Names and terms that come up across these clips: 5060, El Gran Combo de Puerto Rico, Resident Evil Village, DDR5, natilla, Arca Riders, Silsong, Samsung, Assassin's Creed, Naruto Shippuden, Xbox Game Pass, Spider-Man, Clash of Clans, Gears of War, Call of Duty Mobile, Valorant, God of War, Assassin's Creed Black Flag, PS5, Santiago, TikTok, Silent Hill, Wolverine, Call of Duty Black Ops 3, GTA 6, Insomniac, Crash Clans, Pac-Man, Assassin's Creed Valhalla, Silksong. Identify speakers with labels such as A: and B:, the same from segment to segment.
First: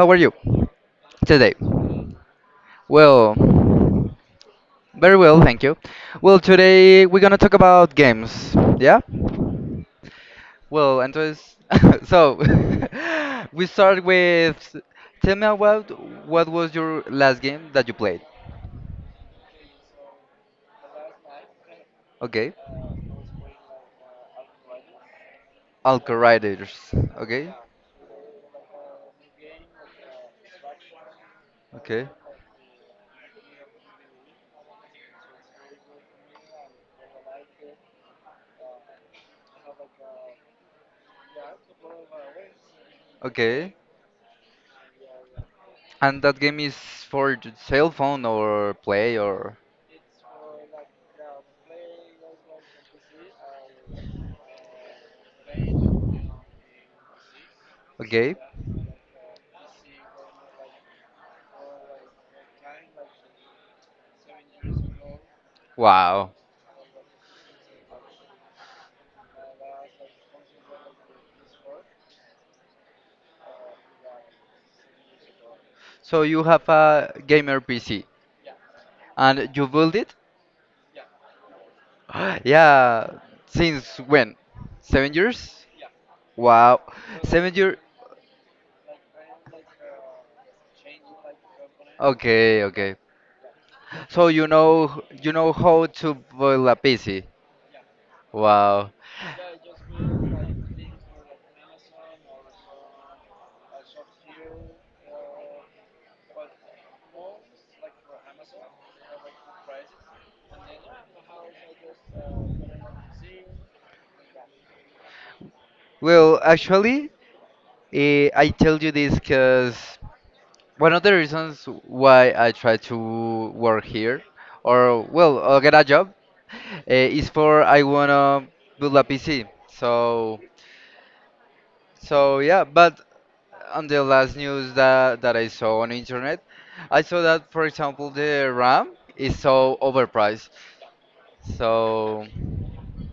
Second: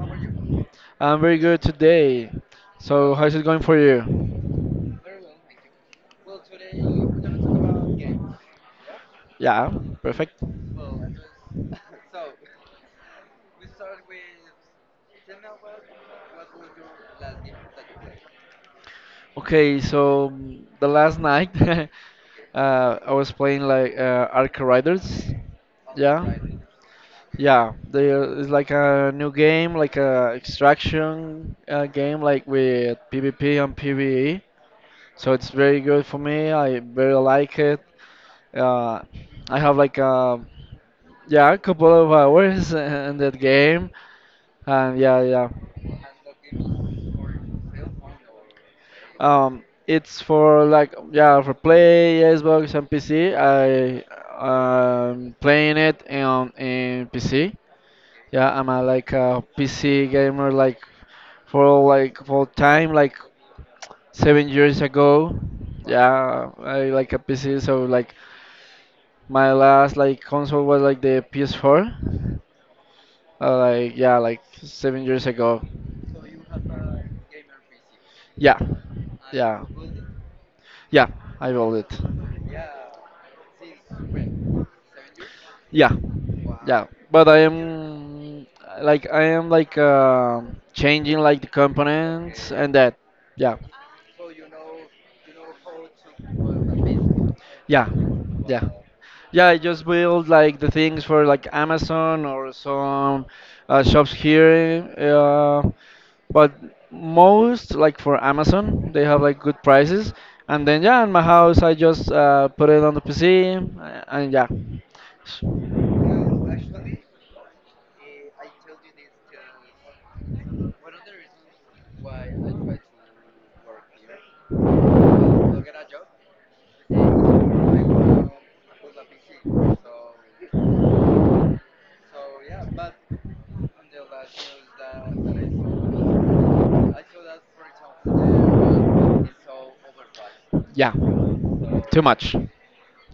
A: how are you
B: I'm very
A: today?
B: good today. So how's
A: Well,
B: it going for you?
A: very well, thank you. Well, today we're gonna talk about games, yeah?
B: Yeah, perfect.
A: Well, entonces, so we start with tell me about what was your last game that you played?
B: Okay, so the last night
A: Okay,
B: I was playing like Arca Riders.
A: Alco
B: Yeah,
A: Riders. Okay,
B: yeah. It's like a new game, like a extraction
A: okay,
B: game, like with PvP and PvE. So it's very good for me. I very like it. Uh, I have like a Yeah, a couple of hours in that
A: okay.
B: game, and yeah, yeah.
A: And that game is for cell phone or play or
B: It's for like yeah for play Xbox and PC. I playing it on in PC.
A: okay.
B: Yeah, I'm a like a PC gamer like for time like 7 years ago.
A: Wow.
B: Yeah, I like a PC. So like my last like console was like the PS4. Like yeah, like 7 years ago.
A: So you have a gamer PC.
B: Yeah,
A: And
B: yeah,
A: you built it?
B: yeah, I bought it.
A: Yeah, since when? 7 years?
B: Yeah,
A: Wow,
B: yeah. But
A: 7 years.
B: I am like changing like the components. Okay.
A: Okay,
B: And
A: okay.
B: that. Yeah,
A: So you know how to boil a PC.
B: yeah, yeah.
A: Wow.
B: Yeah, I just build like the things for like Amazon or some shops here. But most like for Amazon, they have like good prices. And then yeah, in my house, I just put it on the PC and yeah, S-
A: Well, actually, I tell you this because one of the reasons why I try to work here or well, get a job is for I wanna build a PC. So yeah, but on the last news that I saw on internet, I saw that for example the RAM is so overpriced.
B: yeah, too
A: So
B: much.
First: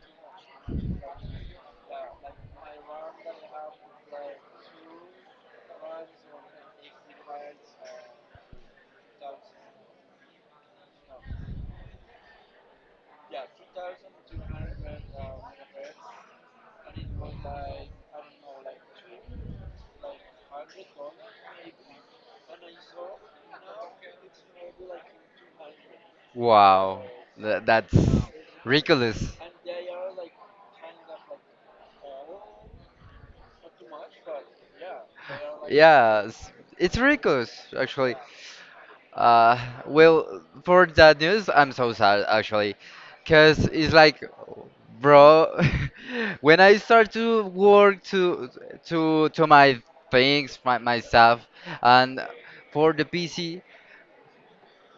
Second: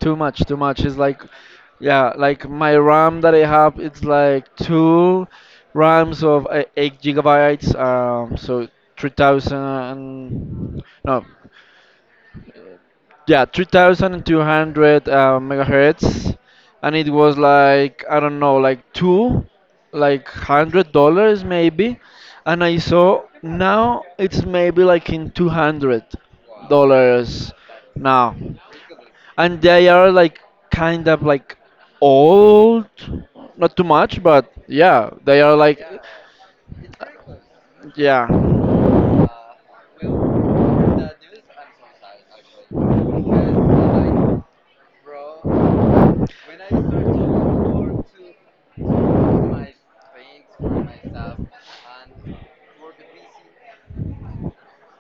B: Too much, too much. It's like, yeah, like my RAM that I have, it's like two RAMs of 8 gigabytes. So three thousand. No, yeah, 3200 megahertz, and it was like I don't know like two like $100 maybe, and I saw now it's maybe like in 200
A: wow,
B: dollars
A: that's
B: now,
A: ridiculous.
B: and they are like kind of like old, not too much, but yeah they are like
A: Yeah, it's ridiculous actually.
B: yeah.
A: Uh, well, for that news, I'm so sad actually, cause it's like, bro, when I start to work to my things, my stuff, and for the PC,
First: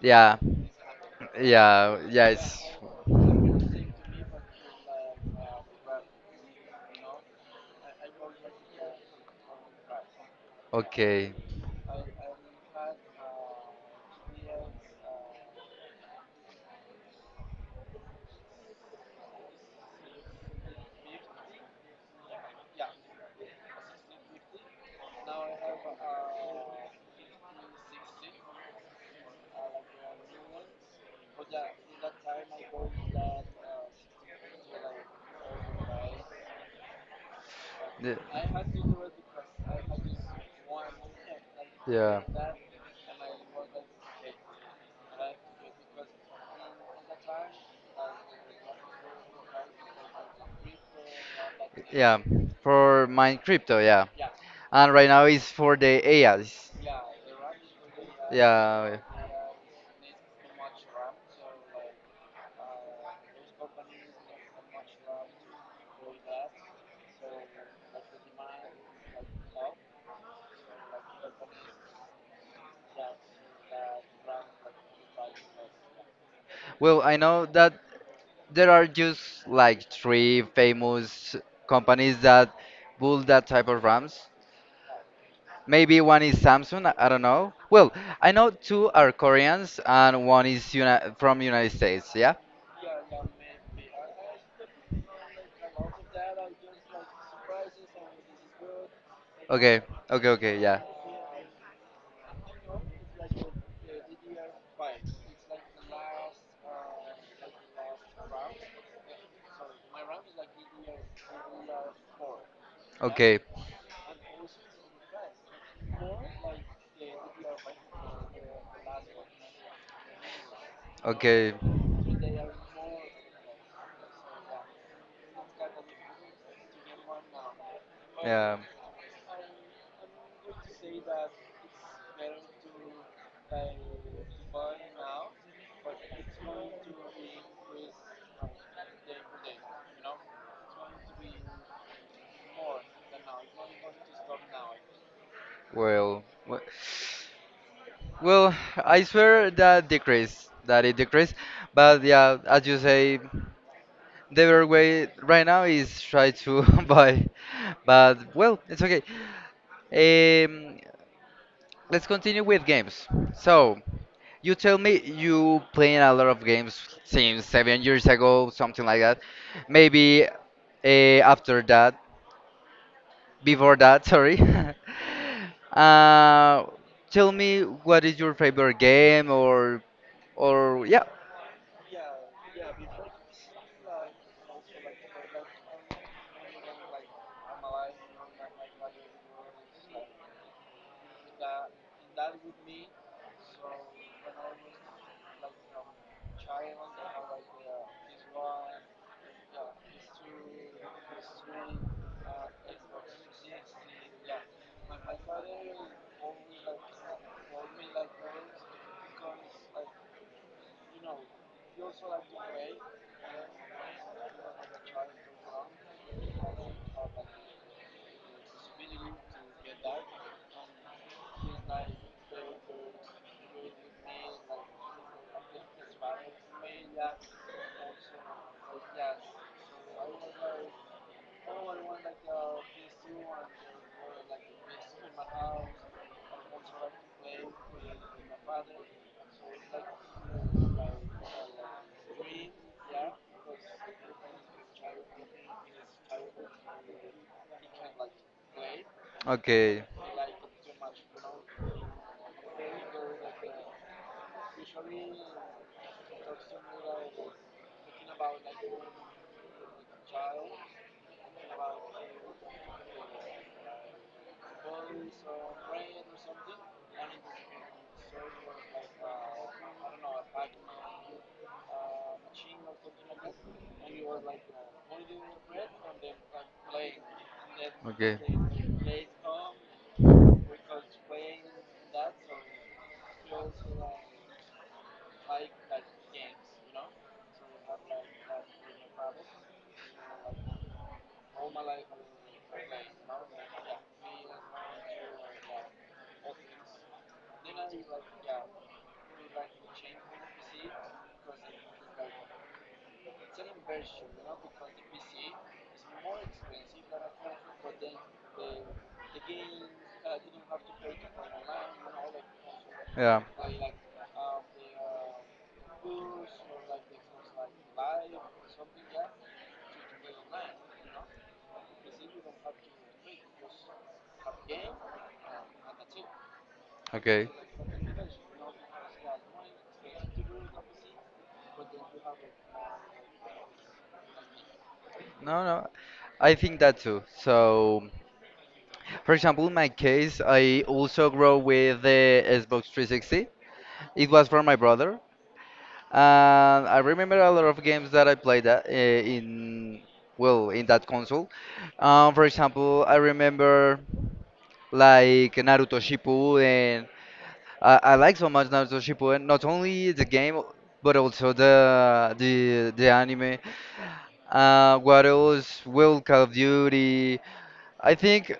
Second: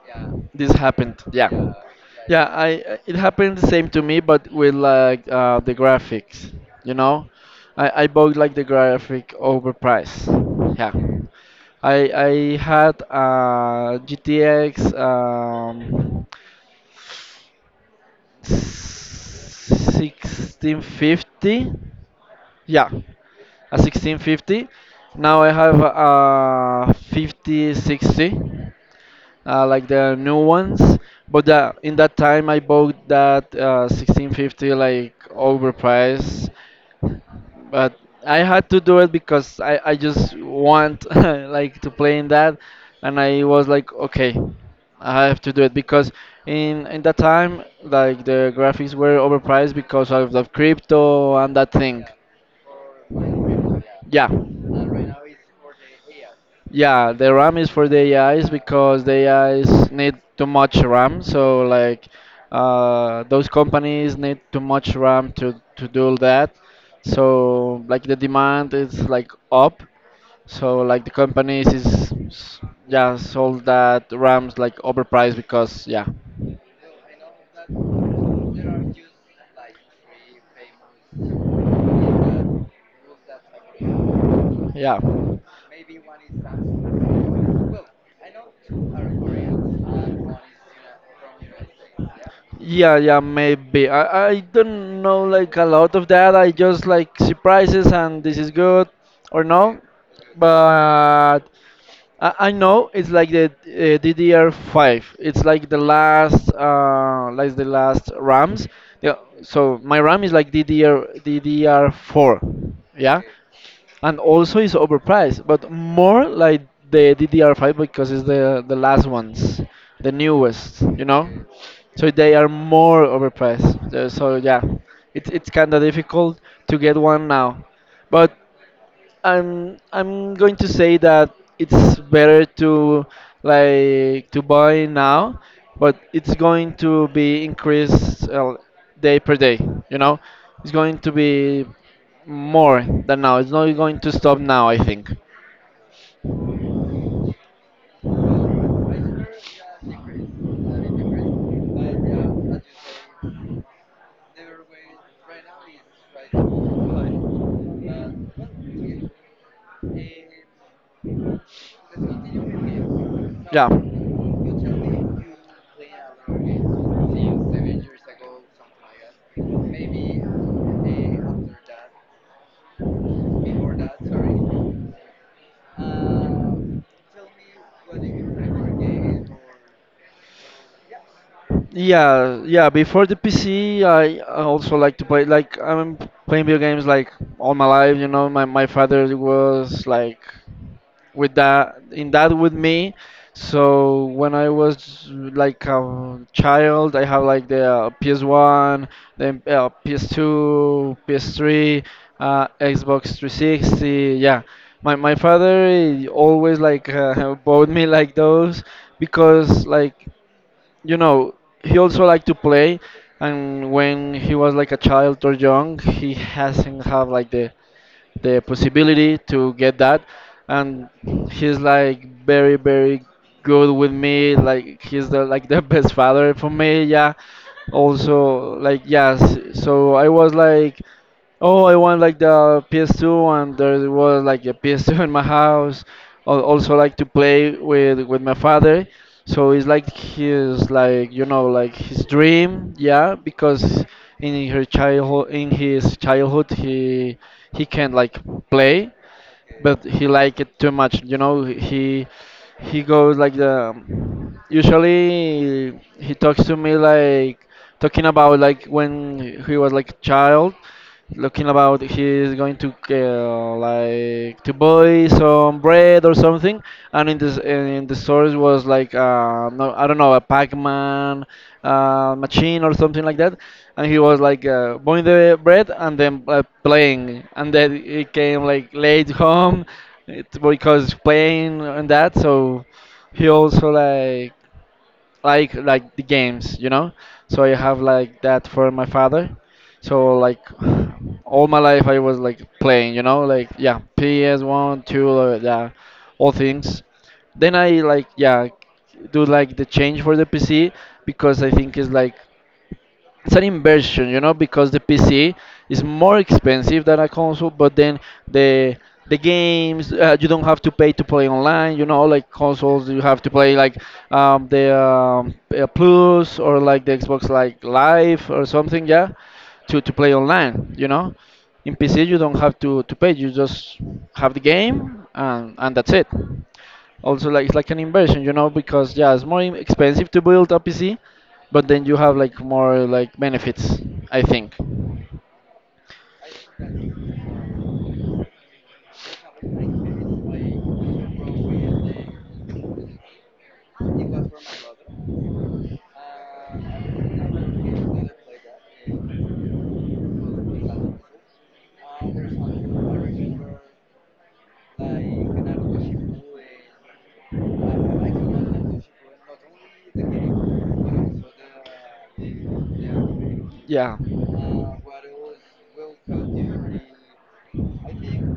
A: yeah,
B: This happened. Yeah.
A: yeah,
B: Yeah,
A: it's
B: I I- it happened the same to me, but with like the graphics, you know, I bought like the graphic overpriced. Yeah,
A: okay,
B: I had GTX 1650. Yeah, a 1650. Now I have a 5060 like the new ones. But yeah, in that time I bought that 1650 like overpriced, but I had to
A: Y-
B: do it because I just want like to play
A: yeah.
B: in that, and I was like okay, I have to do it because in that time like the graphics were overpriced because of the crypto and that thing.
A: Yeah, for my crypto, yeah.
B: Yeah,
A: And right now it's for the AIs.
B: yeah, the RAM is for the AIs
A: Yeah,
B: because the AIs need too much RAM. So like those companies need too much RAM to do that. So like the demand is like up. So like the companies is yeah sold that RAMs like overpriced because yeah
A: well, I know that there are just like three famous companies that build that type of RAMs.
B: yeah.
A: Maybe one is Samsung, I don't know. Well, I know two are Koreans and one is uni from United States, yeah?
B: Yeah, yeah, maybe. I don't know like a lot of that. I just like see prices and this is good or
A: Okay,
B: no.
A: okay, yeah.
B: But I know it's like the DDR5. It's like the last RAMs. Yeah. So my RAM is like DDR4. Yeah,
A: Okay,
B: and also it's overpriced, but more like the DDR5 because it's the last ones, the newest. You know,
A: okay.
B: so they are more overpriced. So yeah, it's kind of difficult to get one now, but
A: Yeah,
B: I'm going to say that it's better to like to buy now, but it's going to be increased day per day. You know, it's going to be more than now. It's not going to stop now, I think.
A: well, well, I swear that decrease, that it decreased. But yeah, as you say, the better way right now is try to buy. But well, it's okay. Um, let's continue with games.
B: Yeah.
A: So, you tell me you playing a lot of games since 7 years ago, something like that. Maybe after that Before that, sorry. uh, tell me what is your favorite game or yeah.
B: Yeah, yeah. Before the PC, I also like to play. Like I'm playing video games like all my life. You know, my father was like with that in that with me, so when I was like a child I have like the PS1, then PS2, PS3, xbox 360, yeah. My father, he always like bought me like those, because like you know he also liked to play, and when he was like a child or young he hasn't have like the possibility to get that. And he's like very very good with me, like he's the best father for me, yeah. Also, like yes. So I was like, oh, I want like the PS2, and there was like a PS2 in my house. Also, like to play with my father. So it's like his, like you know like his dream, yeah. Because in his childhood, he can like play,
A: Okay.
B: but he liked it too much. You know, he goes like the. Usually, he talks to me like talking about like when he was like a child, looking about he's going to like to buy some bread or something, and in the stores was like no, I don't know, a Pac-Man machine or something like that, and he was like buying the bread and then playing, and then he
A: Okay.
B: came like late home it, because playing and that. So he also like like the games, you know. So I have like that for my father. So like all my life I was like playing, you know, like yeah, PS one, two, yeah, all things. Then I like yeah do like the change for the PC, because I think it's like it's an inversion, you know, because the PC is more expensive than a console, but then the the games you don't have to pay to
A: Not
B: play online, you know, like consoles you have
A: Yeah.
B: to play like the Plus or like the Xbox like Live or something, yeah, to play online, you know. In PC you don't have to pay, you just have the game and that's it.
A: Okay.
B: Also like it's like an inversion, you know, because yeah it's more expensive to build a PC, but then you have like more like benefits, I think.
A: No, no. I think that too. So, for example, in my case, I also grow with the Xbox 360. It was for my brother, and I remember a lot of games that I played that, in well in that console. For example, I remember like Naruto Shippuden. I like so much Naruto Shippuden, not only the game but also the anime.
B: Yeah
A: What else? Well, Call of Duty. I think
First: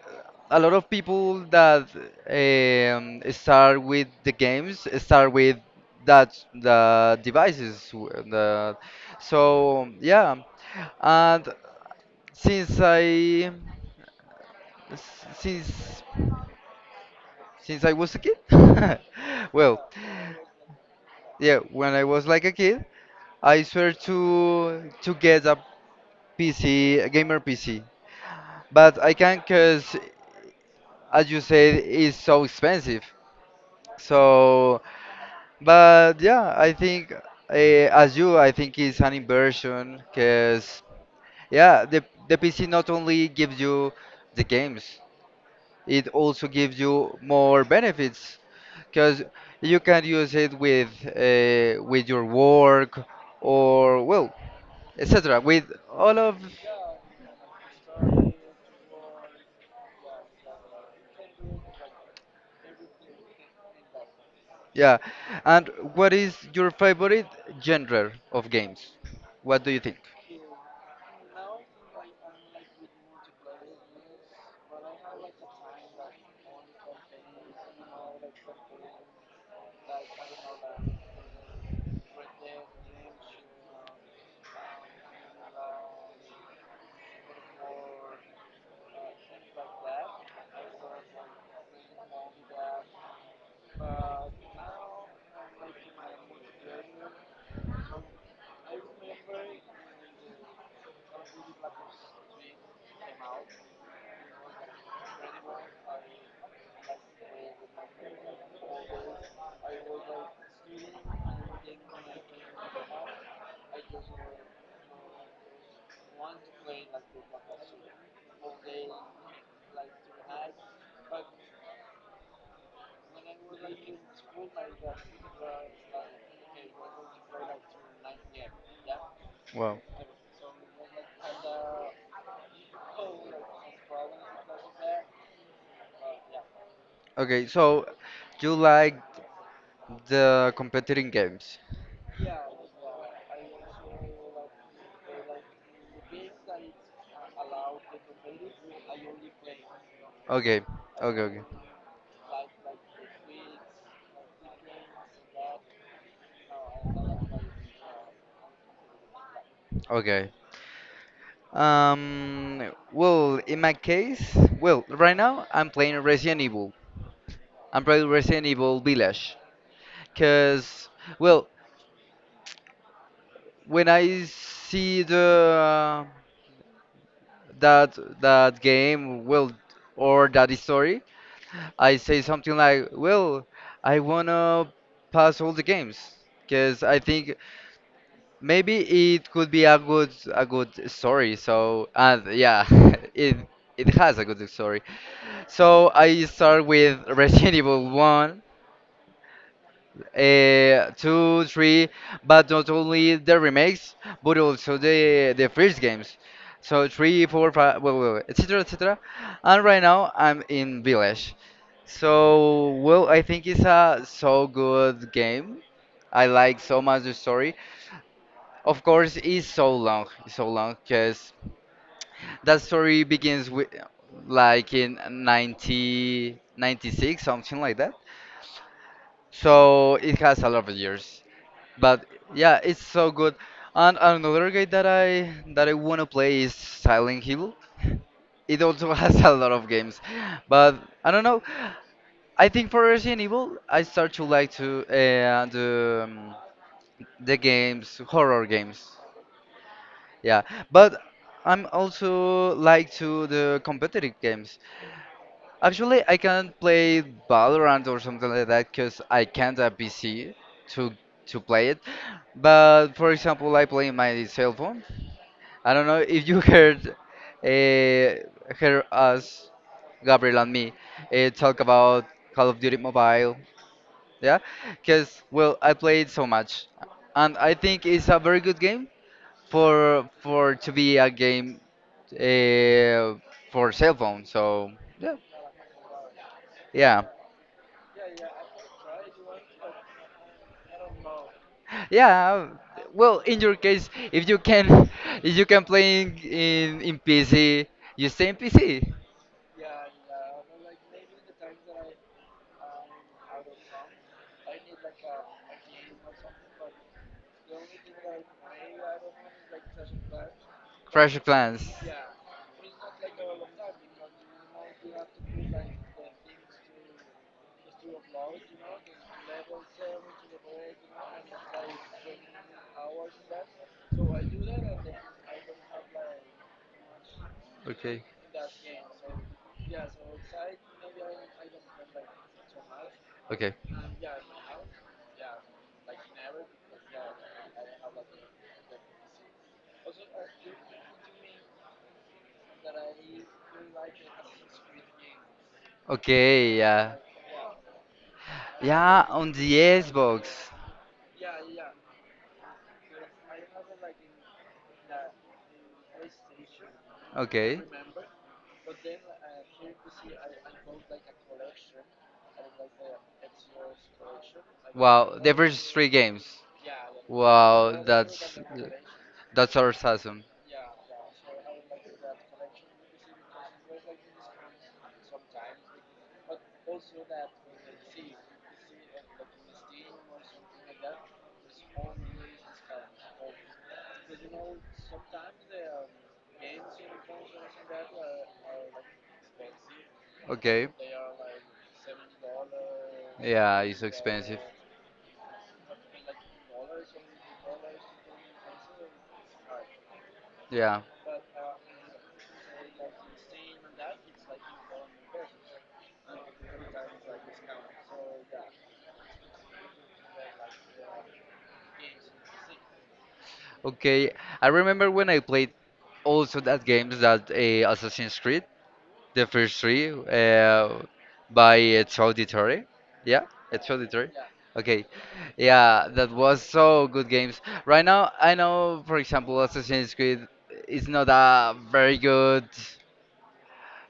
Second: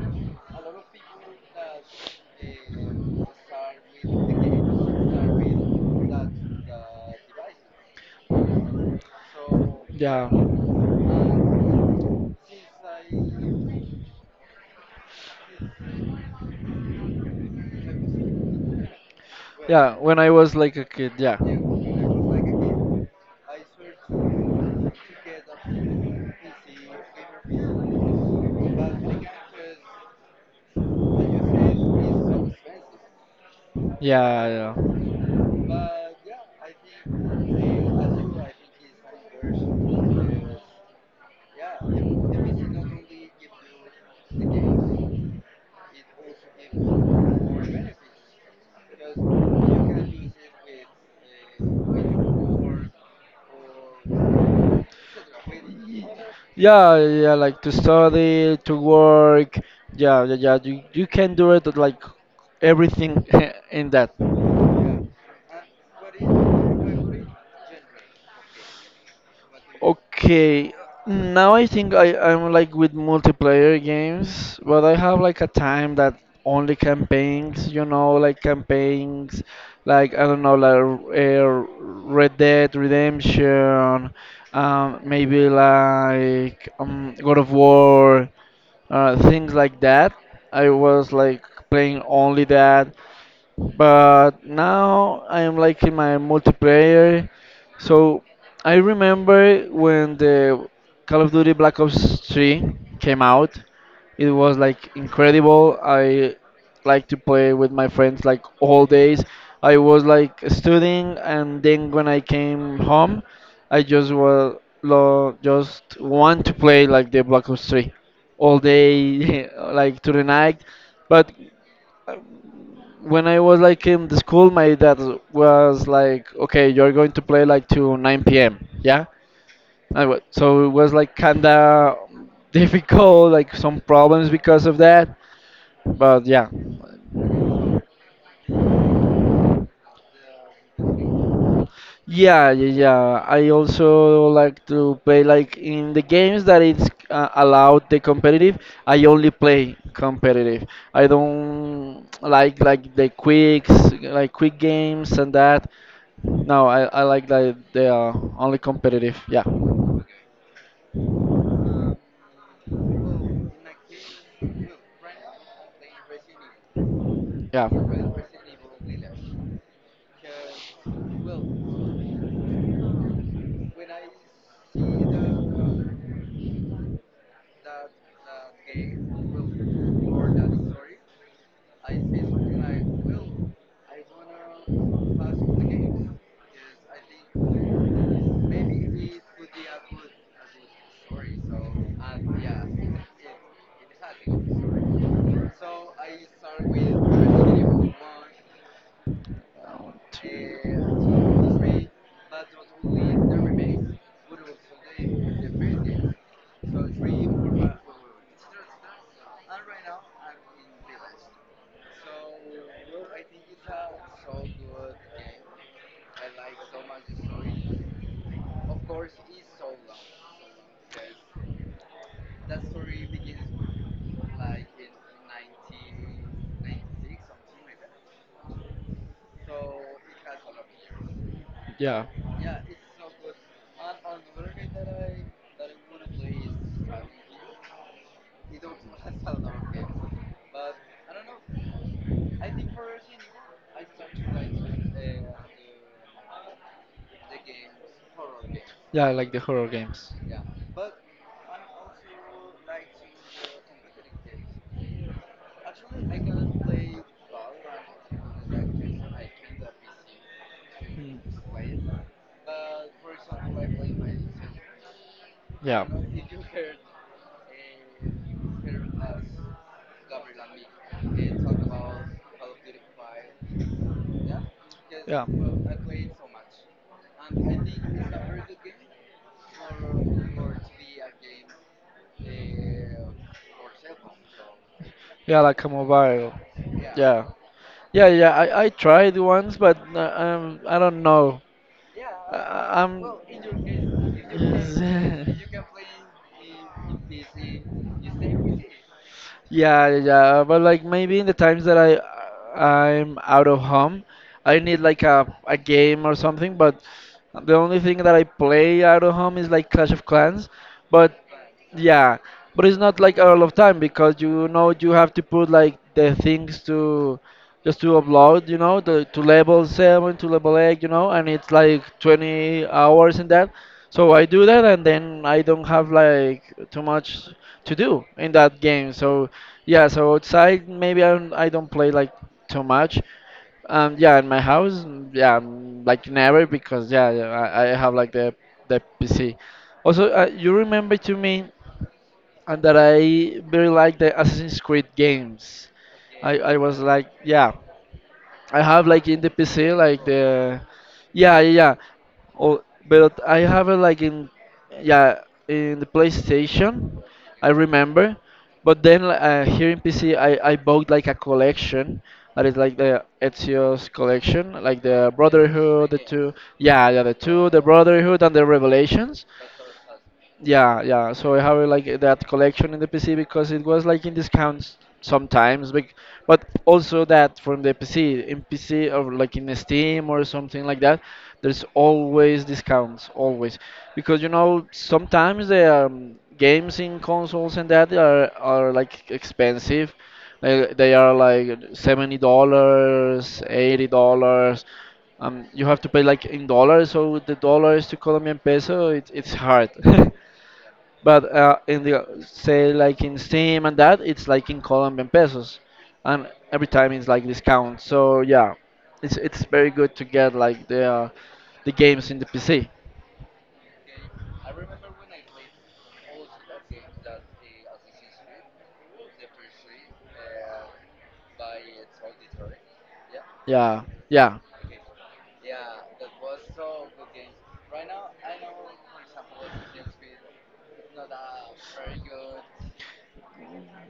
A: a lot of people that start with the games start with that the devices. The, so
B: yeah
A: yeah, and since I since since I was a kid, well,
B: yeah, when I was like a kid yeah
A: yeah, when I was like a kid, I swear to get a PC, a gamer PC. But I can't, cause as you said, is so expensive.
B: yeah yeah.
A: So, but yeah, I think as you, I think it's an inversion because yeah, the PC not only gives you the games, it also gives you more benefits because you can use it with your work or well, etc. With all of
B: Yeah, yeah, like to study, to work. Yeah, yeah, yeah. You can do it like everything in that.
A: yeah. And what is your favorite genre of games? What do you think?
B: Okay, now I think I'm like with multiplayer games, but I have like a time that only campaigns, you know, like campaigns, like I don't know, like Red Dead Redemption, maybe like God of War, things like that. I was like playing only that, but now I am like in my multiplayer. So I remember when the Call of Duty Black Ops 3 came out, it was like incredible. I like to play with my friends like all days. I was like studying, and then when I came home, I just well, just want to play like the Black Ops 3 all day, like to the night. But uh, when I was like in the school, my dad was like, "Okay, you're going to play like to 9 p.m. Yeah."
A: Wow.
B: So it was like kinda difficult, like some problems because of that. But yeah,
A: Okay, so you like the competing games.
B: yeah, yeah, yeah. I also like to play like in the games that it's allowed the competitive. I only play
A: Okay,
B: competitive. I
A: okay, okay,
B: don't like the quicks, like quick games and that. No, I like the only competitive. Yeah,
A: okay. Um, well, in my case, well, right now I'm playing Resident Evil.
B: yeah.
A: I'm playing Resident Evil Village. Cause, well, when I see the that that game, well, or that story, I say something like, well, I wanna pass all the games because I think maybe it could be a good story. So and yeah, it it has a good story. So I start with Resident Evil One, two, three, but not only the remakes, but also the first games. So three, four, five, well, well, etc. etc. And right now I'm in Village. So well, I think it's a so good game. I like so much the story. Of course, it's so long, because that story begins with like in 1996, something like that. So it has a lot of years,
B: Yeah,
A: but yeah, it's so good. And another game that I wanna play is Silent Hill. It also has a lot of games, but I don't know. I think for Resident Evil, I start to like to the games, horror games.
B: yeah, I like the horror games.
A: Yeah, but I'm also like to the competitive games. Actually, I can not play Valorant or something like that because I can't have PC to
B: Hmm.
A: to play it. But for example, I play my cell phone. I
B: Yeah.
A: don't know if you
B: Yeah.
A: heard uh, heard us, Gabriel and me, talk about Call of Duty Mobile. Yeah, because well, I played so much, and I think it's a very good game for to be a game uh, for cell phone. So yeah,
B: Yeah, like a mobile.
A: yeah,
B: Yeah. Yeah, yeah, I tried once, but I don't know.
A: yeah.
B: I, I'm.
A: Well, in your case, if you can, if you can play in PC, you stay in PC.
B: Yeah, yeah, yeah, but like maybe in the times that I'm out of home, I need like a game or something. But the only thing that I play out of home is like Clash of Clans.
A: Crash
B: But
A: Clans.
B: yeah, but it's not like a lot of time because you know you have to put like the things to just to upload, you know, the to level seven to level eight, you know, and it's like 20 hours in that. So I do that and then I don't have like too much to
A: Okay.
B: do in that game. So yeah, so outside maybe I don't play like too much.
A: Okay.
B: Yeah, in my house, yeah, like never because yeah, yeah, I have like the PC. Also, you remember to me and that I very like the Assassin's Creed games.
A: Okay.
B: I was
A: Yeah.
B: like, yeah, I have
A: Yeah.
B: like in the
A: On the
B: PC like
A: Xbox.
B: the, yeah yeah yeah, oh, but I have it like in, yeah, in the PlayStation, I
A: Okay.
B: remember, but then here in PC I bought like a collection that is like the Ezio's collection, like the
A: Wow, the first three
B: Brotherhood, the
A: games.
B: two, yeah yeah the two, the
A: Wow,
B: Brotherhood and the Revelations,
A: that's our season.
B: yeah, yeah. So I have like that collection in the PC because it was like in discounts sometimes, but also that from the PC in PC or like in Steam or something like that, there's always discounts, always. Because you know sometimes the games in consoles and that are like expensive.
A: Okay.
B: They are like $70,
A: Yeah, it's
B: eighty
A: expensive.
B: dollars. You have to pay like in dollars, so the dollars to Colombian peso, it's hard.
A: Yeah.
B: But in the say like in Steam and that, it's like in Colombian pesos, and every time it's like discount. So yeah, it's very good to get like the games in the PC.
A: Okay. I remember when I played also that games that Assassin's Creed. The first three by its auditory. Yeah, it's
B: Yeah,
A: auditory.
B: yeah,
A: Okay. Yeah, that was so good games. Right now, I know, for example, Assassin's Creed is not a very good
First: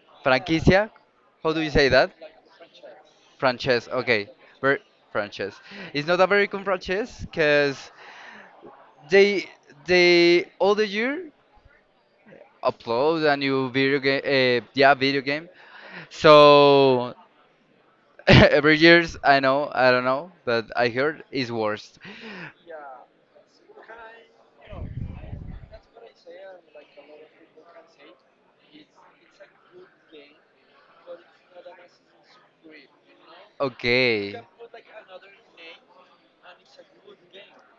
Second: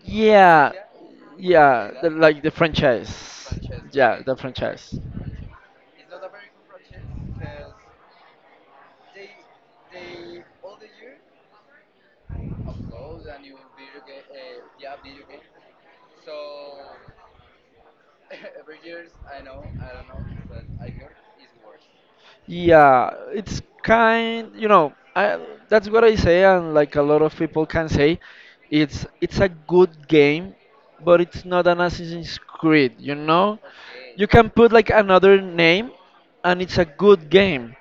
B: yeah,
A: franquicia. How do you say
B: yeah.
A: that?
B: Like the franchise.
A: Franchise.
B: Yeah,
A: Okay.
B: the
A: Ver
B: franchise.
A: franchise. It's not a very good franchise because they they all the year upload a new video game. Yeah, video game. So every years, I know, I don't know, but I heard is worst.
B: Yeah, it's kind, you know, that's what I say, and like a lot of people can say, it's a good game, but it's not an Assassin's Creed, you know? You
A: Okay.
B: can put like another name, and it's a good game,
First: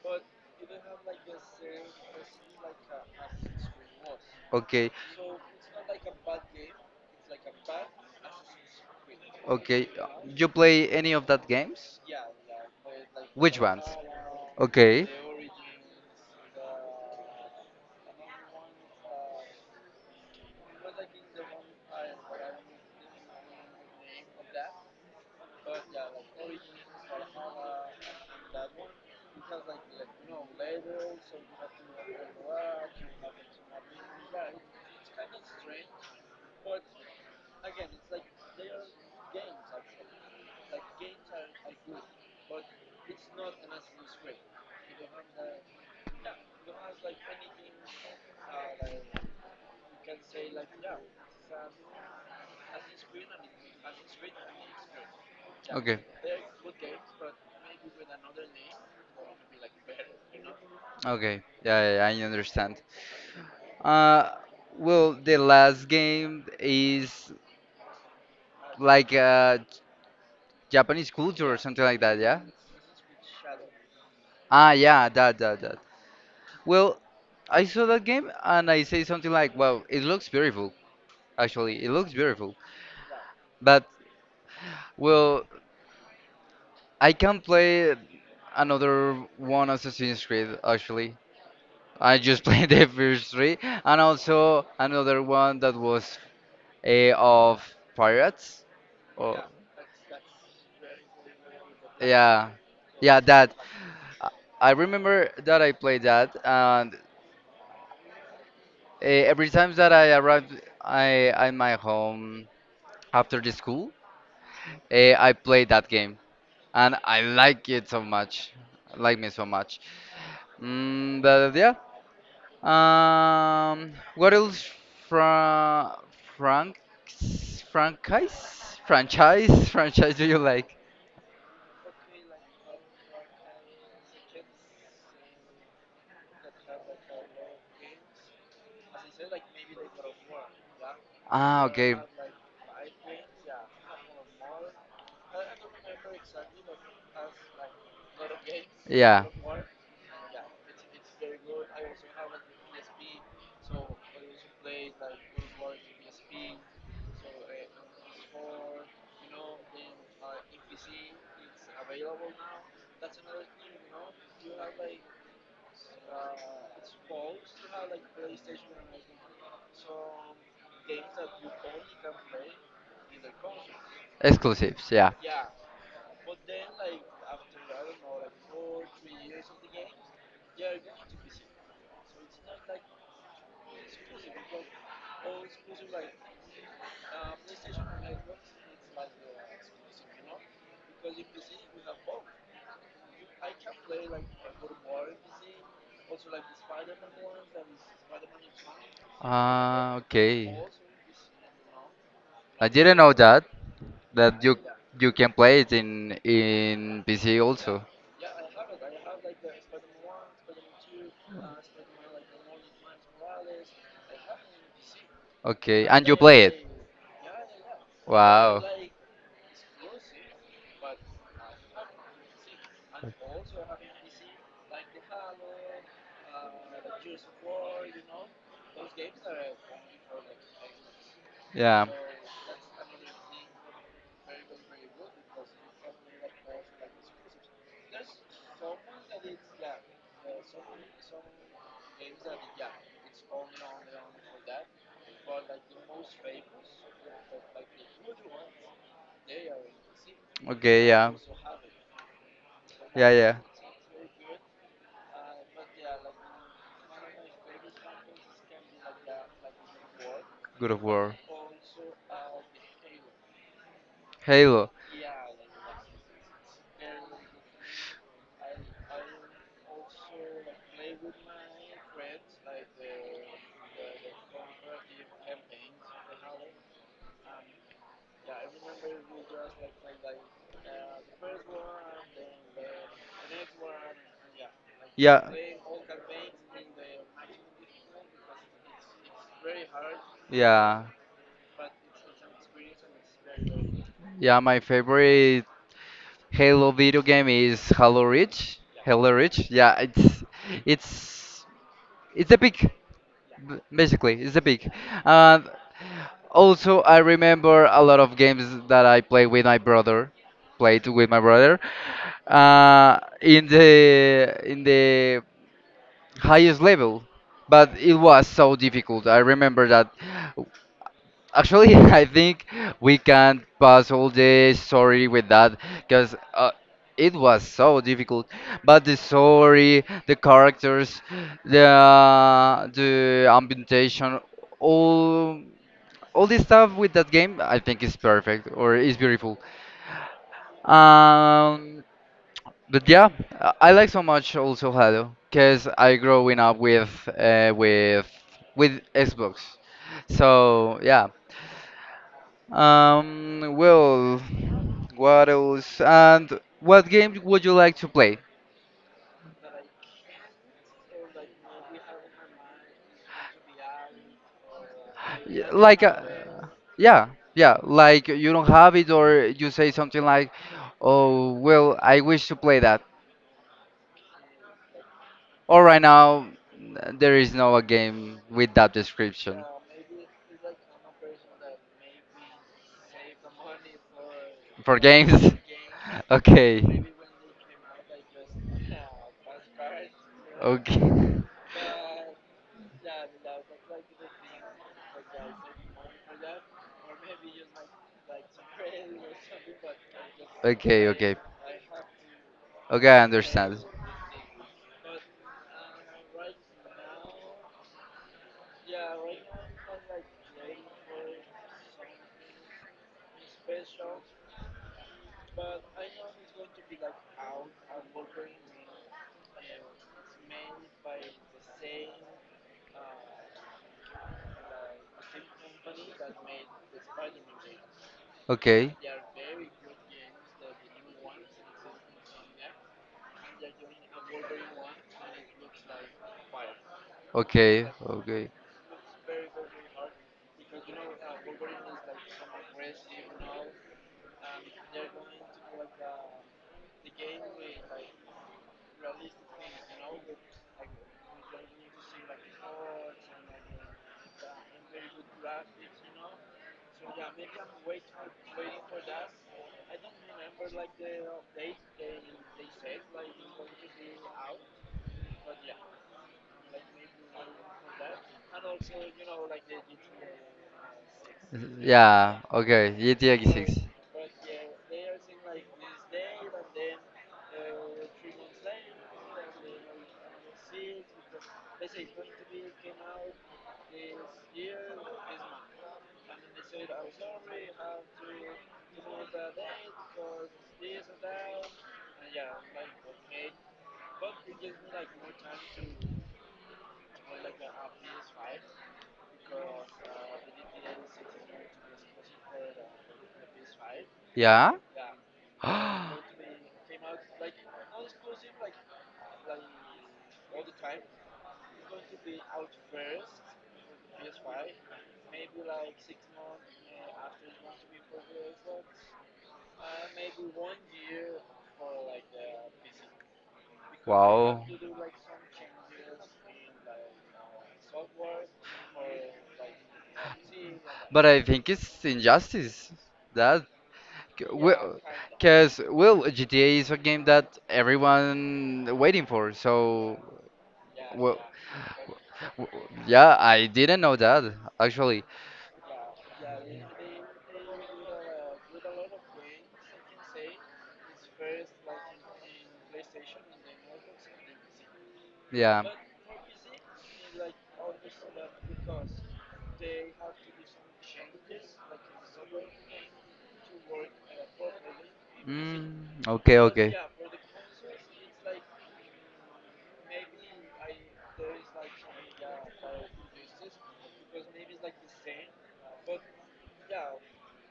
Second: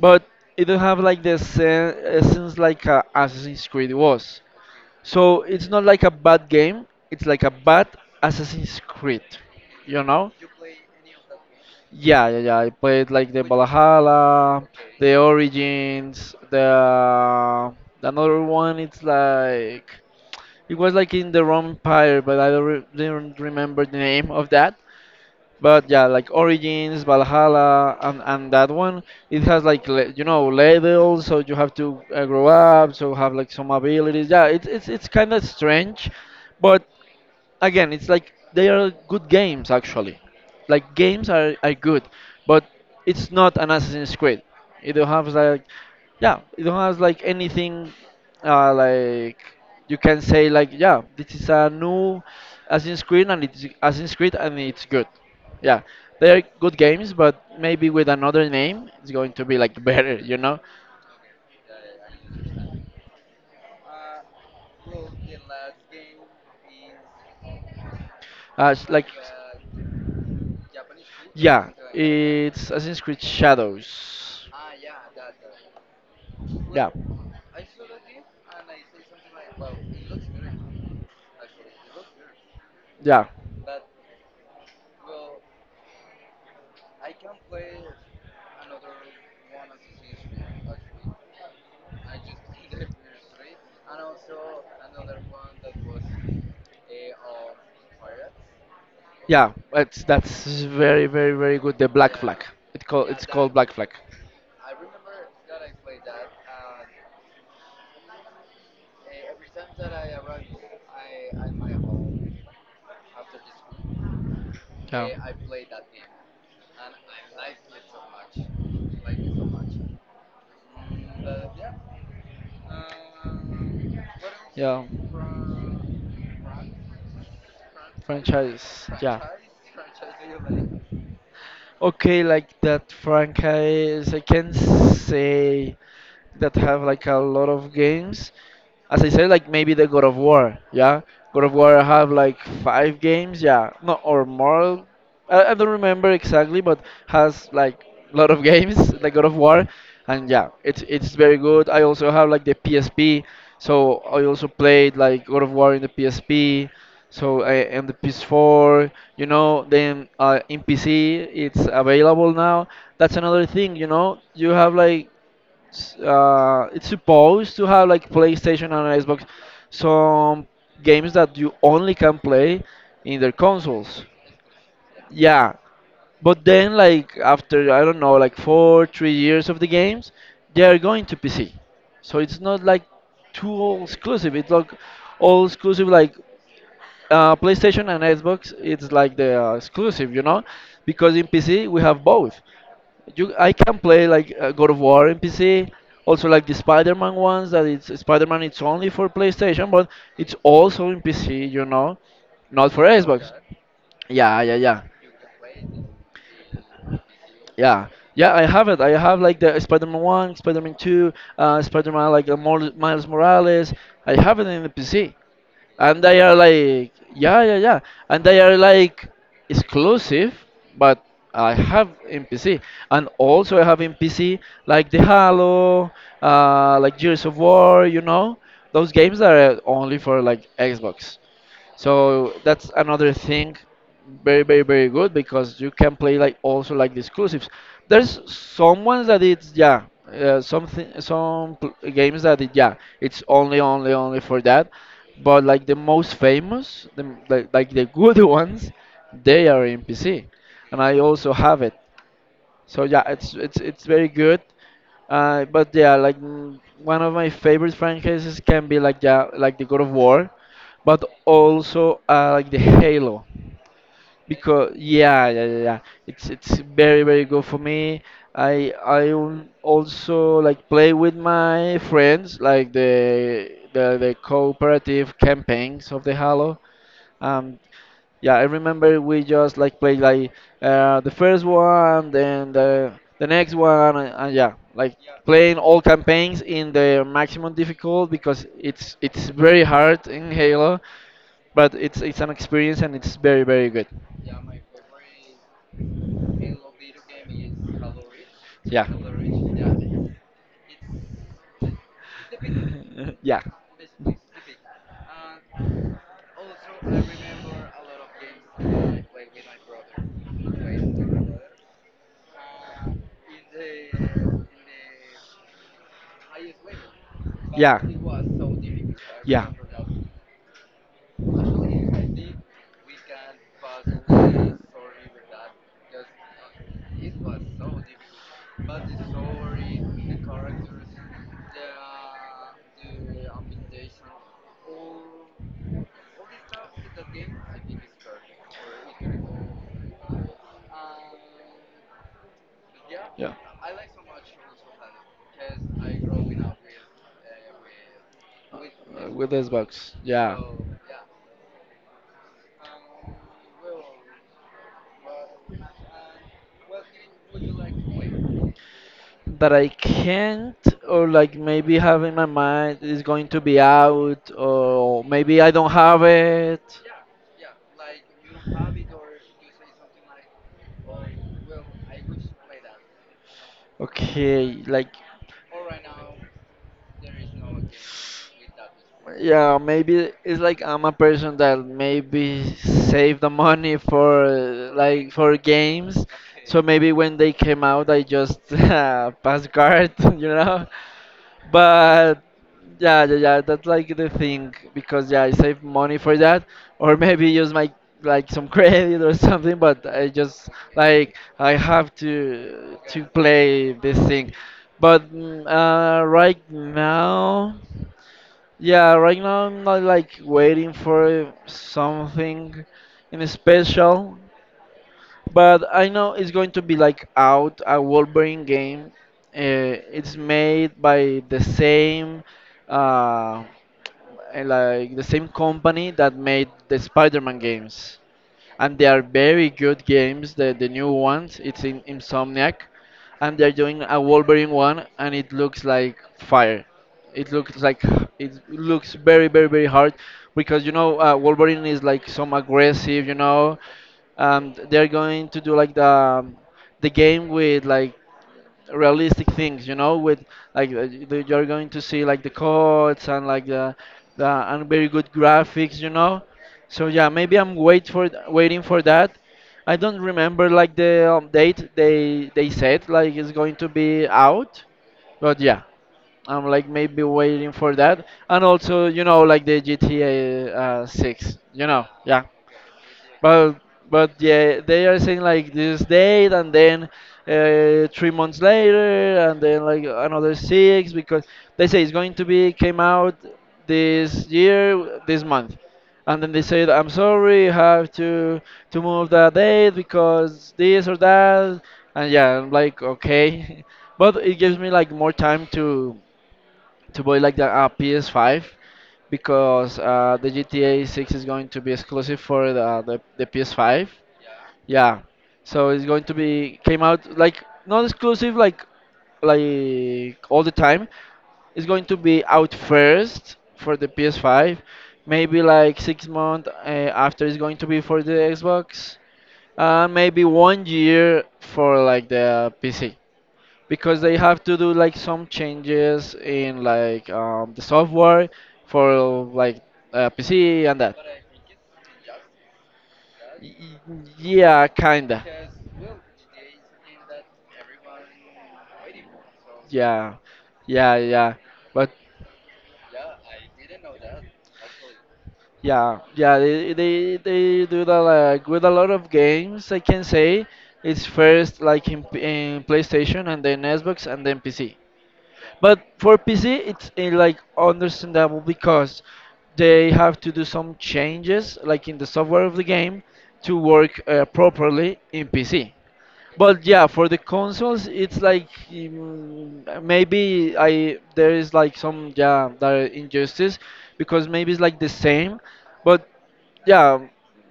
B: but it don't have like the essence like a Assassin's Creed was.
A: Okay.
B: So it's not like a bad game, it's like a bad Assassin's Creed,
A: Okay.
B: you know?
A: You play any of that games?
B: Yeah, yeah, yeah. I played like the
A: Which ones?
B: Valhalla,
A: Okay.
B: the Origins, the another one. It's like it was like in the Roman Empire, but I don't re didn't remember the name of that. But yeah, like Origins, Valhalla, and that one. It has like you know levels, so you have to grow up, so have like some abilities. Yeah, it's kind of strange, but again, it's like they are good games actually. Like games are good, but it's not an Assassin's Creed. It don't have like yeah, it don't have like anything like you can say like yeah, this is a new Assassin's Creed and it's Assassin's Creed and it's good. Yeah.
A: Okay,
B: They are good games, but maybe with another name, it's going to be like better, you know.
A: Okay, I understand. Uh, well, the last game is
B: It's like
A: like Japanese culture or
B: yeah,
A: something like that, yeah?
B: it's Assassin's Creed Shadows.
A: Ah, yeah, that, that, that.
B: Yeah.
A: Well, I saw that game and I say something like, "Wow, it looks beautiful." Actually, it looks beautiful.
B: Yeah,
A: But well, I can play another one Assassin's Creed. Actually, I just played the first three, and also another one that was a of pirates. Or
B: yeah, it's that's very, very, very good. The Black Flag.
A: yeah, yeah,
B: It's called
A: that.
B: Black Flag.
A: I I remember that I played that, and every time that I arrived I at my home after the school,
B: Yeah.
A: I played that game, and I like it so much, like me so much. Mm, but yeah, what else
B: Yeah.
A: from Frank franchise
B: Franchise. Yeah.
A: franchise franchise do you like?
B: Okay, like that, Frank. I can say that have like a lot of games. As I said, like maybe the God of War, yeah. God of
A: Ah,
B: War
A: okay.
B: have like 5 games, yeah, no or more. I don't remember exactly, but has like a lot of games, like
A: Yeah.
B: God of War, and yeah, it's very good. I also have like the PSP, so I also played like God of War in the PSP. So I and the PS4, you know, then in PC it's available now. That's another thing, you know. You have like it's supposed to have like PlayStation and Xbox some games that you only can play in their consoles.
A: Exclusives, yeah.
B: Yeah, but then like after I don't know like 4, 3 years of the games, they are going to PC. So it's not like too all exclusive. It's like all exclusive like PlayStation and Xbox. It's like the exclusive, you know, because in PC we have both. I can play like God of War in PC, also like the Spider-Man ones. That it's Spider-Man. It's only for PlayStation, but
A: Ah,
B: it's
A: okay.
B: also in PC. You know,
A: I
B: not for
A: didn't know
B: Xbox.
A: that
B: Okay. Yeah,
A: that you
B: yeah, yeah,
A: you can play it in PC also.
B: yeah, yeah. I have it. I have like the Spider-Man one, Spider-Man two, Spider-Man like Miles Morales. I have it in the PC.
A: Okay,
B: And
A: and you
B: they are
A: play it.
B: like yeah, yeah, yeah, and they are
A: Wow.
B: like exclusive, but I have in PC, and also I have in PC like the Halo, like Gears of War, you know, those games that are only for like Xbox.
A: Yeah.
B: So that's another thing, very, very, very good because you can play like also like the exclusives. There's some ones that it's yeah, something some games that yeah, it's only, only, only for that. But like the most famous, like the good ones, they are in PC, and
A: Okay.
B: I
A: Yeah.
B: also have it. So yeah,
A: Yeah. Yeah.
B: it's very good. But yeah, like mm, one of my favorite franchises can be like yeah, like the God of War,
A: Good of
B: but
A: War.
B: also like the Halo,
A: Halo.
B: because yeah, yeah, yeah, yeah, it's very very good for me. Also like play with my friends like the cooperative campaigns of the Halo. Um, yeah, I remember we just like played like the first one, then the next one, and yeah, like
A: Yeah.
B: playing all campaigns in the maximum difficult because it's very hard in Halo,
A: Yeah,
B: but it's an experience and it's very very good.
A: yeah. My favorite Halo video game is Halo Reach.
B: Yeah.
A: Halo Reach. Yeah, it's it's the big,
B: Yeah.
A: basically. It's the big. And also, I remember a lot of games that I play with my brother. Played with my brother. In the highest level, but it was so difficult. I remember that actually, I think we can pass all the story with that because it was so difficult. But the story, the characters, the ambientation, all all this stuff with that game, I think is perfect or is beautiful. Um, but yeah, I like so much also Halo because I growing up with uh, with with
B: With
A: Xbox.
B: Xbox. Yeah.
A: So yeah, um, well, what else? And what game would you like to play?
B: That I can't or like maybe have in my mind is going to be out or maybe I don't
A: Like,
B: have it.
A: yeah, yeah, like you don't have it, or you say something like, "Oh, well, I wish to play that."
B: Okay, like.
A: Or right now, there is no a game with that description
B: Yeah, maybe it's like I'm a person that maybe save the money for
A: for
B: like
A: games.
B: for games. So
A: Okay.
B: okay, maybe when they came out, I just pass card, you know.
A: Okay.
B: But yeah, yeah, yeah, that's like the thing because yeah, I save money for that, or maybe use my like some credit or something. But I just like I have to
A: Okay, I
B: to
A: pay understand.
B: play this thing. But right now. Yeah, right now I'm not like waiting for something in special, but I know it's going to be like out a Wolverine game. It's made by the same, uh, like the same company that made the Spider-Man games,
A: Okay,
B: and they are very good games. The new ones, it's in Insomniac, and they're doing a Wolverine one, and it looks like fire. It looks
A: okay,
B: like
A: okay.
B: it looks very, very, very hard because you know Wolverine is like some aggressive, you know, they're going to do like the game with like realistic things, you know, with like you're going to see like the codes and like the and very good graphics, you know. So yeah, maybe I'm waiting for that. I don't remember like the date they said like it's going to be out, but yeah, I'm like maybe waiting for that. And also, you know, like the GTA 6, you know,
A: yeah,
B: yeah.
A: Yeah, okay. GTA
B: but
A: 6.
B: but yeah, they are saying like this date and then 3 months later and then like another six because they say it's going to be came out this year, this month, and then they said I'm sorry, you have to move that date because this or that, and yeah, I'm like okay, but it gives me like more time to buy like the PS5 because the GTA 6 is going to be exclusive for the PS5.
A: Yeah.
B: Yeah, so it's going to be came out like not exclusive like all the time. It's going to be out first for the PS5, maybe like 6 months after it's going to be for the Xbox, and maybe 1 year for like the PC because they have
A: Wow.
B: to do like some changes in like the software for like PC and that.
A: But I think it's injustice. That
B: Y- Yeah,
A: Well,
B: kinda.
A: because, well, GTA is a game that everyone waiting for, so,
B: Yeah, yeah,
A: well,
B: yeah. But
A: w- yeah, I didn't know that, actually.
B: yeah, yeah, they do that like with a lot of games. I can say it's first like in PlayStation and then Xbox and then PC.
A: Yeah.
B: But for PC, it's eh, like understandable because they have to do some changes, like in the software of the game, to work properly in PC.
A: Mm, okay,
B: But
A: okay.
B: yeah, for the consoles, it's like mm, maybe I there is like some yeah that injustice because maybe it's like the same, but yeah,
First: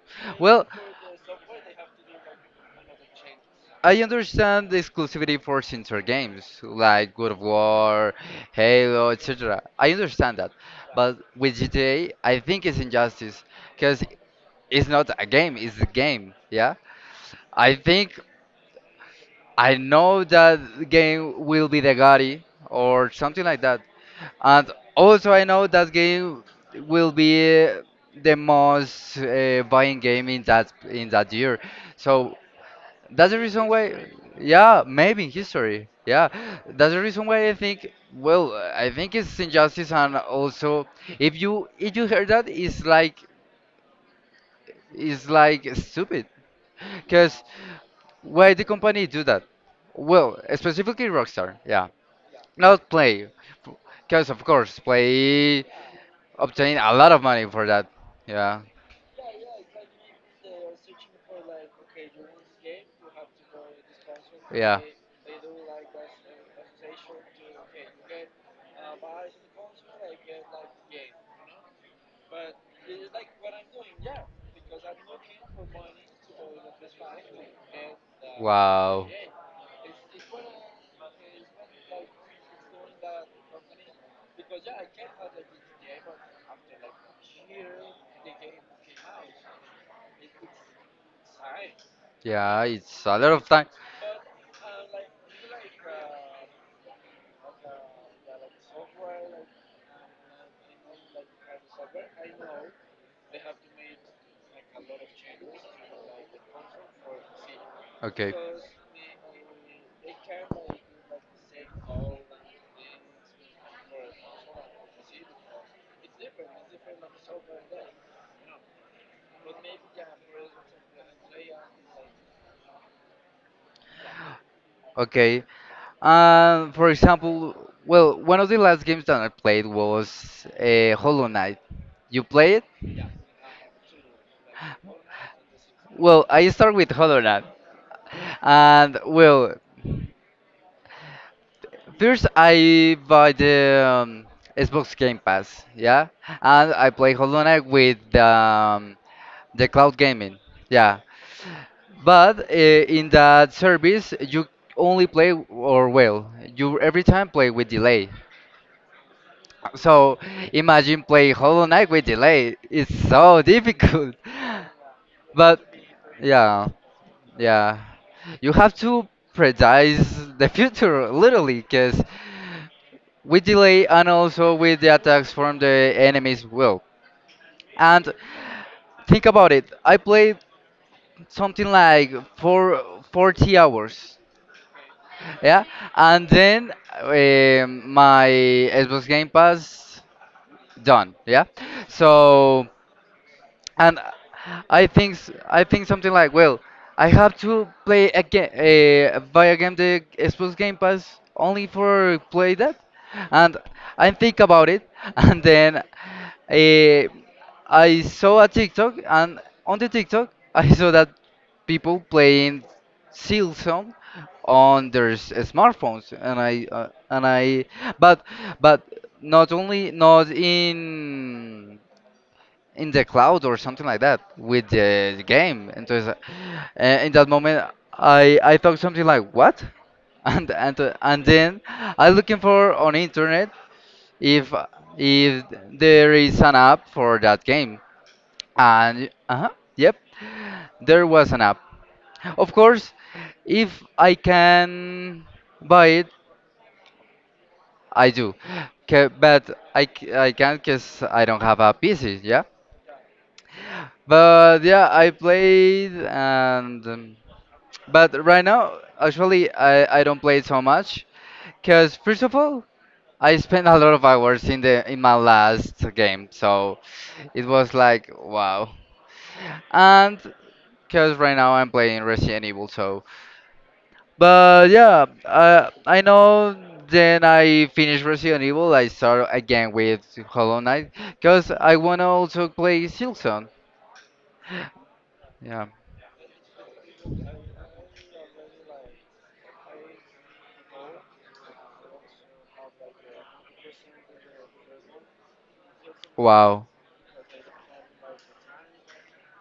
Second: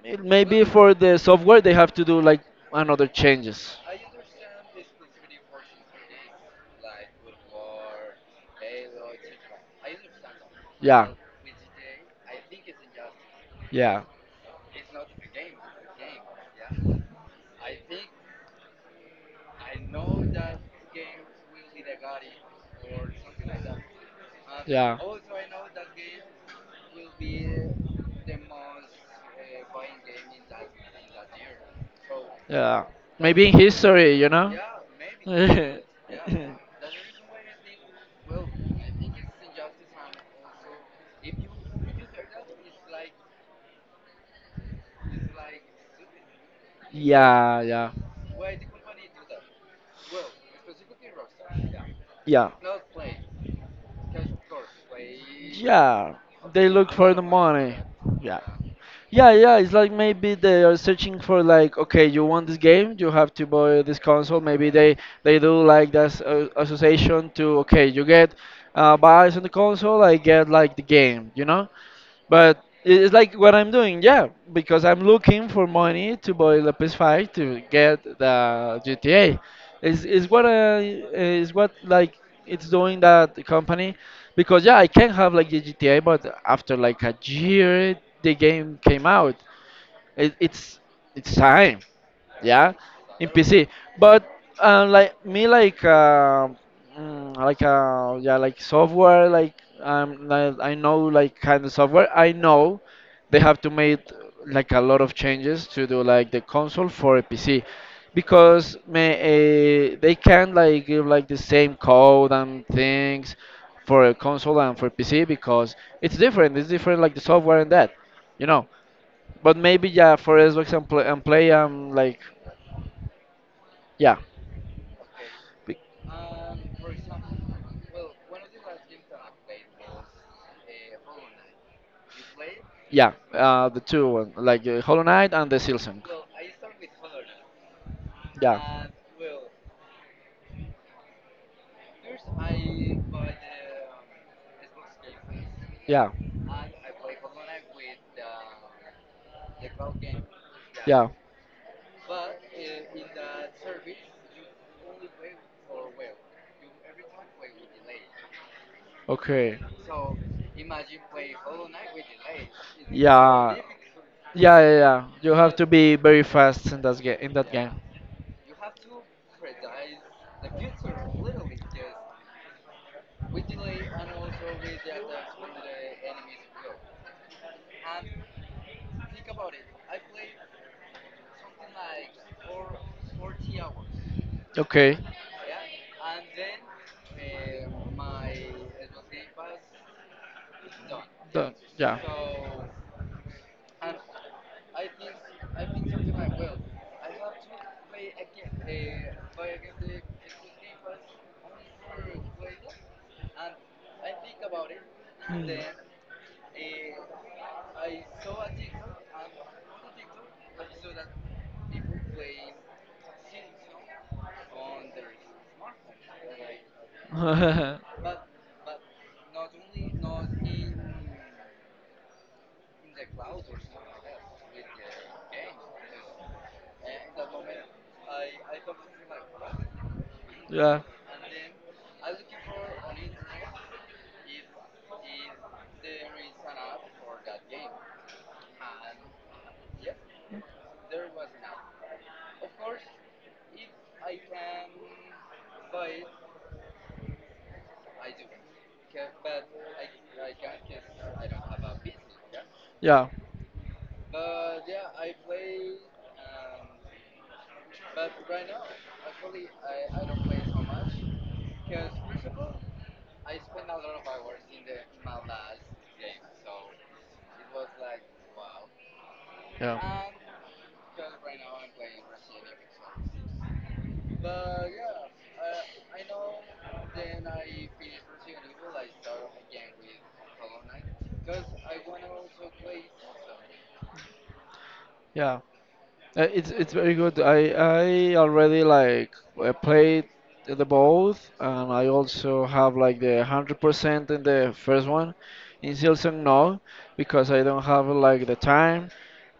B: it, maybe
A: Well,
B: for the software they have to do like another changes.
A: I understand the exclusivity for sincer games like God of War, Halo, etc. I understand that,
B: Yeah,
A: but with GTA, I think it's injustice
B: yeah,
A: because it's not a game; it's a game. Yeah, I think I know that the game will be the Gotti or something like that, and
B: yeah,
A: also I know that game will be the most buying game in that year. So
B: yeah.
A: that's the
B: Maybe in
A: reason why,
B: history, you know?
A: yeah, maybe in history,
B: Yeah,
A: yeah.
B: yeah,
A: That's the reason why I think, well, I think it's injustice and also if you heard that, it's like stupid, because
B: yeah,
A: why the company do that? Well, specifically Rockstar, yeah,
B: yeah,
A: not Play, because of course Play
B: yeah, they
A: obtain
B: look
A: a lot
B: for
A: of
B: the
A: money for
B: money.
A: that,
B: Yeah.
A: yeah,
B: Yeah, yeah, it's like maybe they are searching for like, okay, you want this game, you have to buy this console. Maybe
A: yeah.
B: they do like this association to, okay, you get buys on the console, I get like the game, you know? But it's like what I'm doing, yeah, because I'm looking for money to buy the PS5 to get the
A: Wow.
B: GTA. Is what I is what like it's doing that the company, because yeah, I can have like the GTA, but after like a year the game came out. It's it's time
A: Yeah,
B: yeah
A: it's a
B: in
A: lot of time.
B: PC but like me like like yeah like software like, I know like kind of software I know they have to make like a lot of changes to do like the console for a PC
A: Okay.
B: because they can't like give like the same code and things for a console and for PC because it's different like the software and that, you know. But maybe yeah for as example and play like yeah,
A: Okay,
B: be-
A: For example, well, one of the last games that I played was Hollow Knight. You play it?
B: yeah, the 2, 1, like Hollow Knight and the Silsong.
A: Well, I start with Hollow Knight,
B: Yeah,
A: and well, first I buy the um, Xbox Game Pass,
B: yeah,
A: yeah, and I play Hollow Knight with the cloud gaming, yeah.
B: yeah.
A: But in that service, you only play or well, you every time play with delay.
B: Okay.
A: So imagine playing Hollow Knight with delay. It's so
B: Yeah,
A: difficult.
B: yeah, yeah, yeah. You have
A: But
B: to be very
A: yeah,
B: fast in that game. In that game.
A: yeah. You have to predice the future literally because with delay and also with the attacks from the enemies will. And think about it. I played something like four, 40 hours.
B: Okay.
A: Yeah, and then my Xbox Game Pass done. Yeah,
B: Done. Yeah.
A: so and I think I think something like, well, I have to play a game, buy game, the Xbox Game Pass only for play that, and I think about it, and then I saw a TikTok, and on the TikTok I saw that people playing Silksong on their smartphones,
B: Mm.
A: but but not only not in in the cloud or something like that with the game. Entonces, in that moment, I thought something like what,
B: Yeah,
A: and then I looking for on internet if if there is an app for that game, and yep, there was an app. Of course, if I can buy it, I do. 'Kay, but I can't because I don't have a PC, yeah?
B: yeah,
A: But yeah, I played and but right now actually I don't play it so much because first of all I spent a lot of hours in the in my last game so it was like wow and because right now I'm playing Resident Evil so but yeah I know then I finished Resident Evil I start again with Hollow Knight because I wanna also play Silksong
B: yeah.
A: yeah
B: It's very good. I already like played the both, and I also have like the 100% in the first one. In Silsong, no,
A: wow.
B: because I don't have like the time.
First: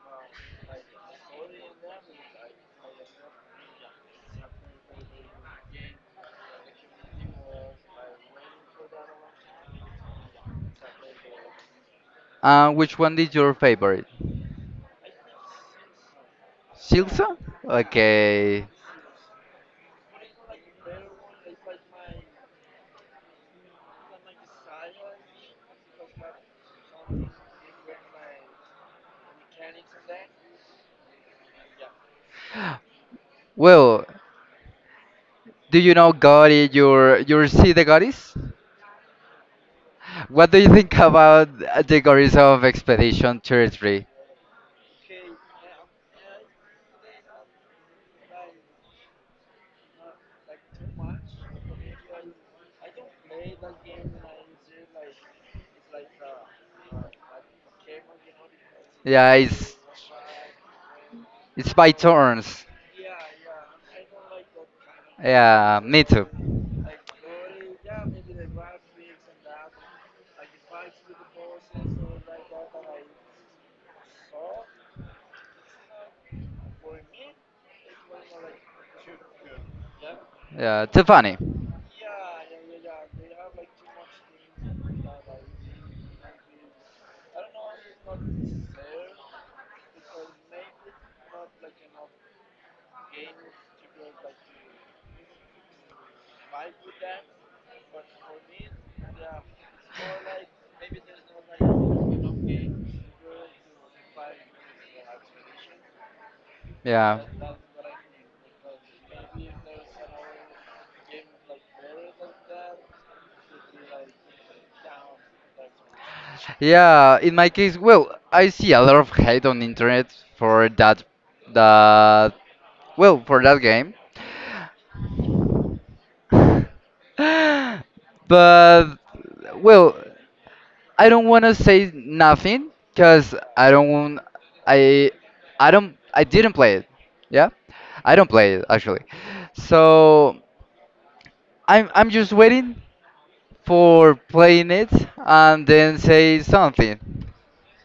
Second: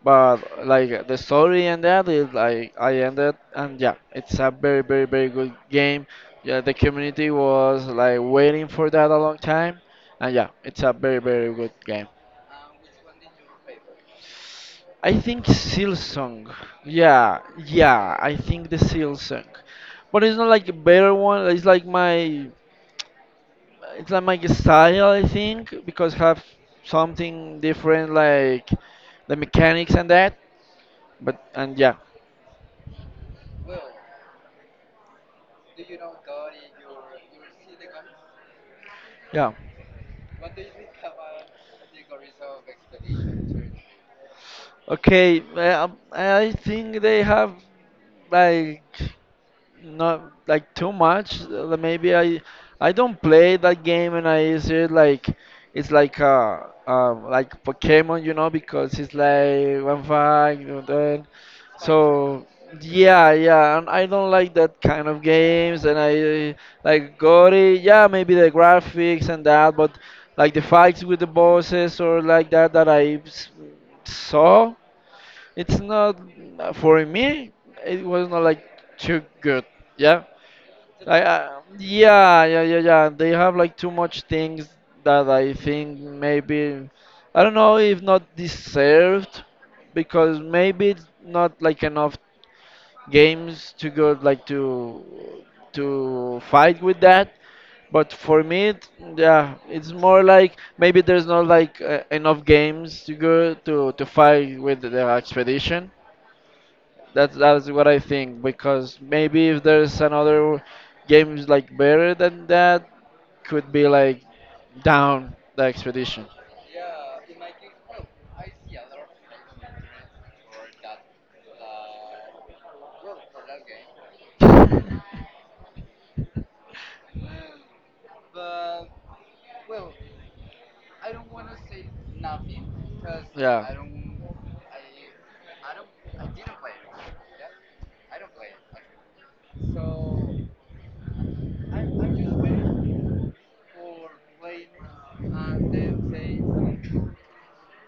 B: But like the story and that is like I ended, and yeah, it's a very, very, very good game. Yeah, the community was like waiting for that a long time, and yeah, it's a very, very good game.
A: Which one is your favorite?
B: I think Silsong.
A: Silsa?
B: Yeah, yeah, I
A: Okay.
B: think the Silsong. But it's not like a better one. It's like my style, I think, because have something different like the mechanics and that. But and yeah.
A: Well, do you know Gauri, your sea the goddess?
B: Yeah.
A: What do you think about the goddess of Expedition 33?
B: Okay, I think they have like not like too much. Like, maybe I don't play that game and I see it like it's like Pokemon, you know, because it's
A: Yeah,
B: like one fight, you know, then.
A: it's by
B: So
A: turns.
B: yeah, yeah, and I don't like that kind of
A: Yeah,
B: games and
A: me
B: I
A: too.
B: like gory, yeah, maybe the graphics and that, but like the fights with the bosses or like that that I saw, it's not for me. It was not like too good. Yeah,
A: Yeah, too funny.
B: yeah, yeah, yeah, yeah. They have like too much things that I think maybe I don't know if not deserved because maybe it's not like enough games to go like to fight with that. But for me, it, yeah, it's more like maybe there's not like enough games to go to fight with the expedition.
A: Yeah.
B: That's what I think because maybe if there's another games like better than that, could be like down the expedition.
A: Yeah, in my case, well, I see a lot of hate on internet for that that well, for that game. But well, I don't want to say nothing cuz I
B: Yeah.
A: don't want I I don't I didn't play it. Yeah? I don't play it actually. So, I'm just waiting for playing it and then say something.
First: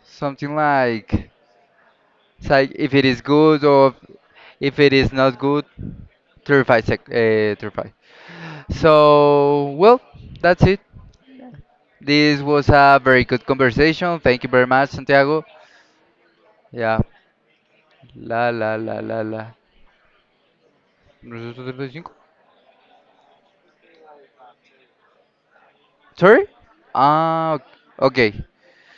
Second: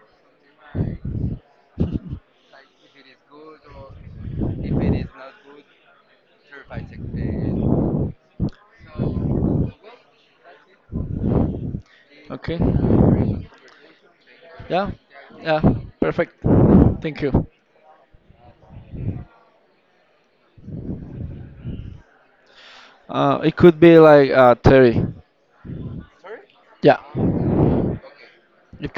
A: Something like it's like if it is good or if it is not good, 35 sec, 35. So, well, that's it. This
B: Okay.
A: was a very good conversation. Thank you very much,
B: Yeah,
A: Santiago.
B: yeah, perfect.
A: Yeah.
B: Thank you.
A: La la la la la. ¿Nosotros 35?
B: It could be like 30.
A: Sorry?
B: Yeah,
A: Ah, okay.
B: it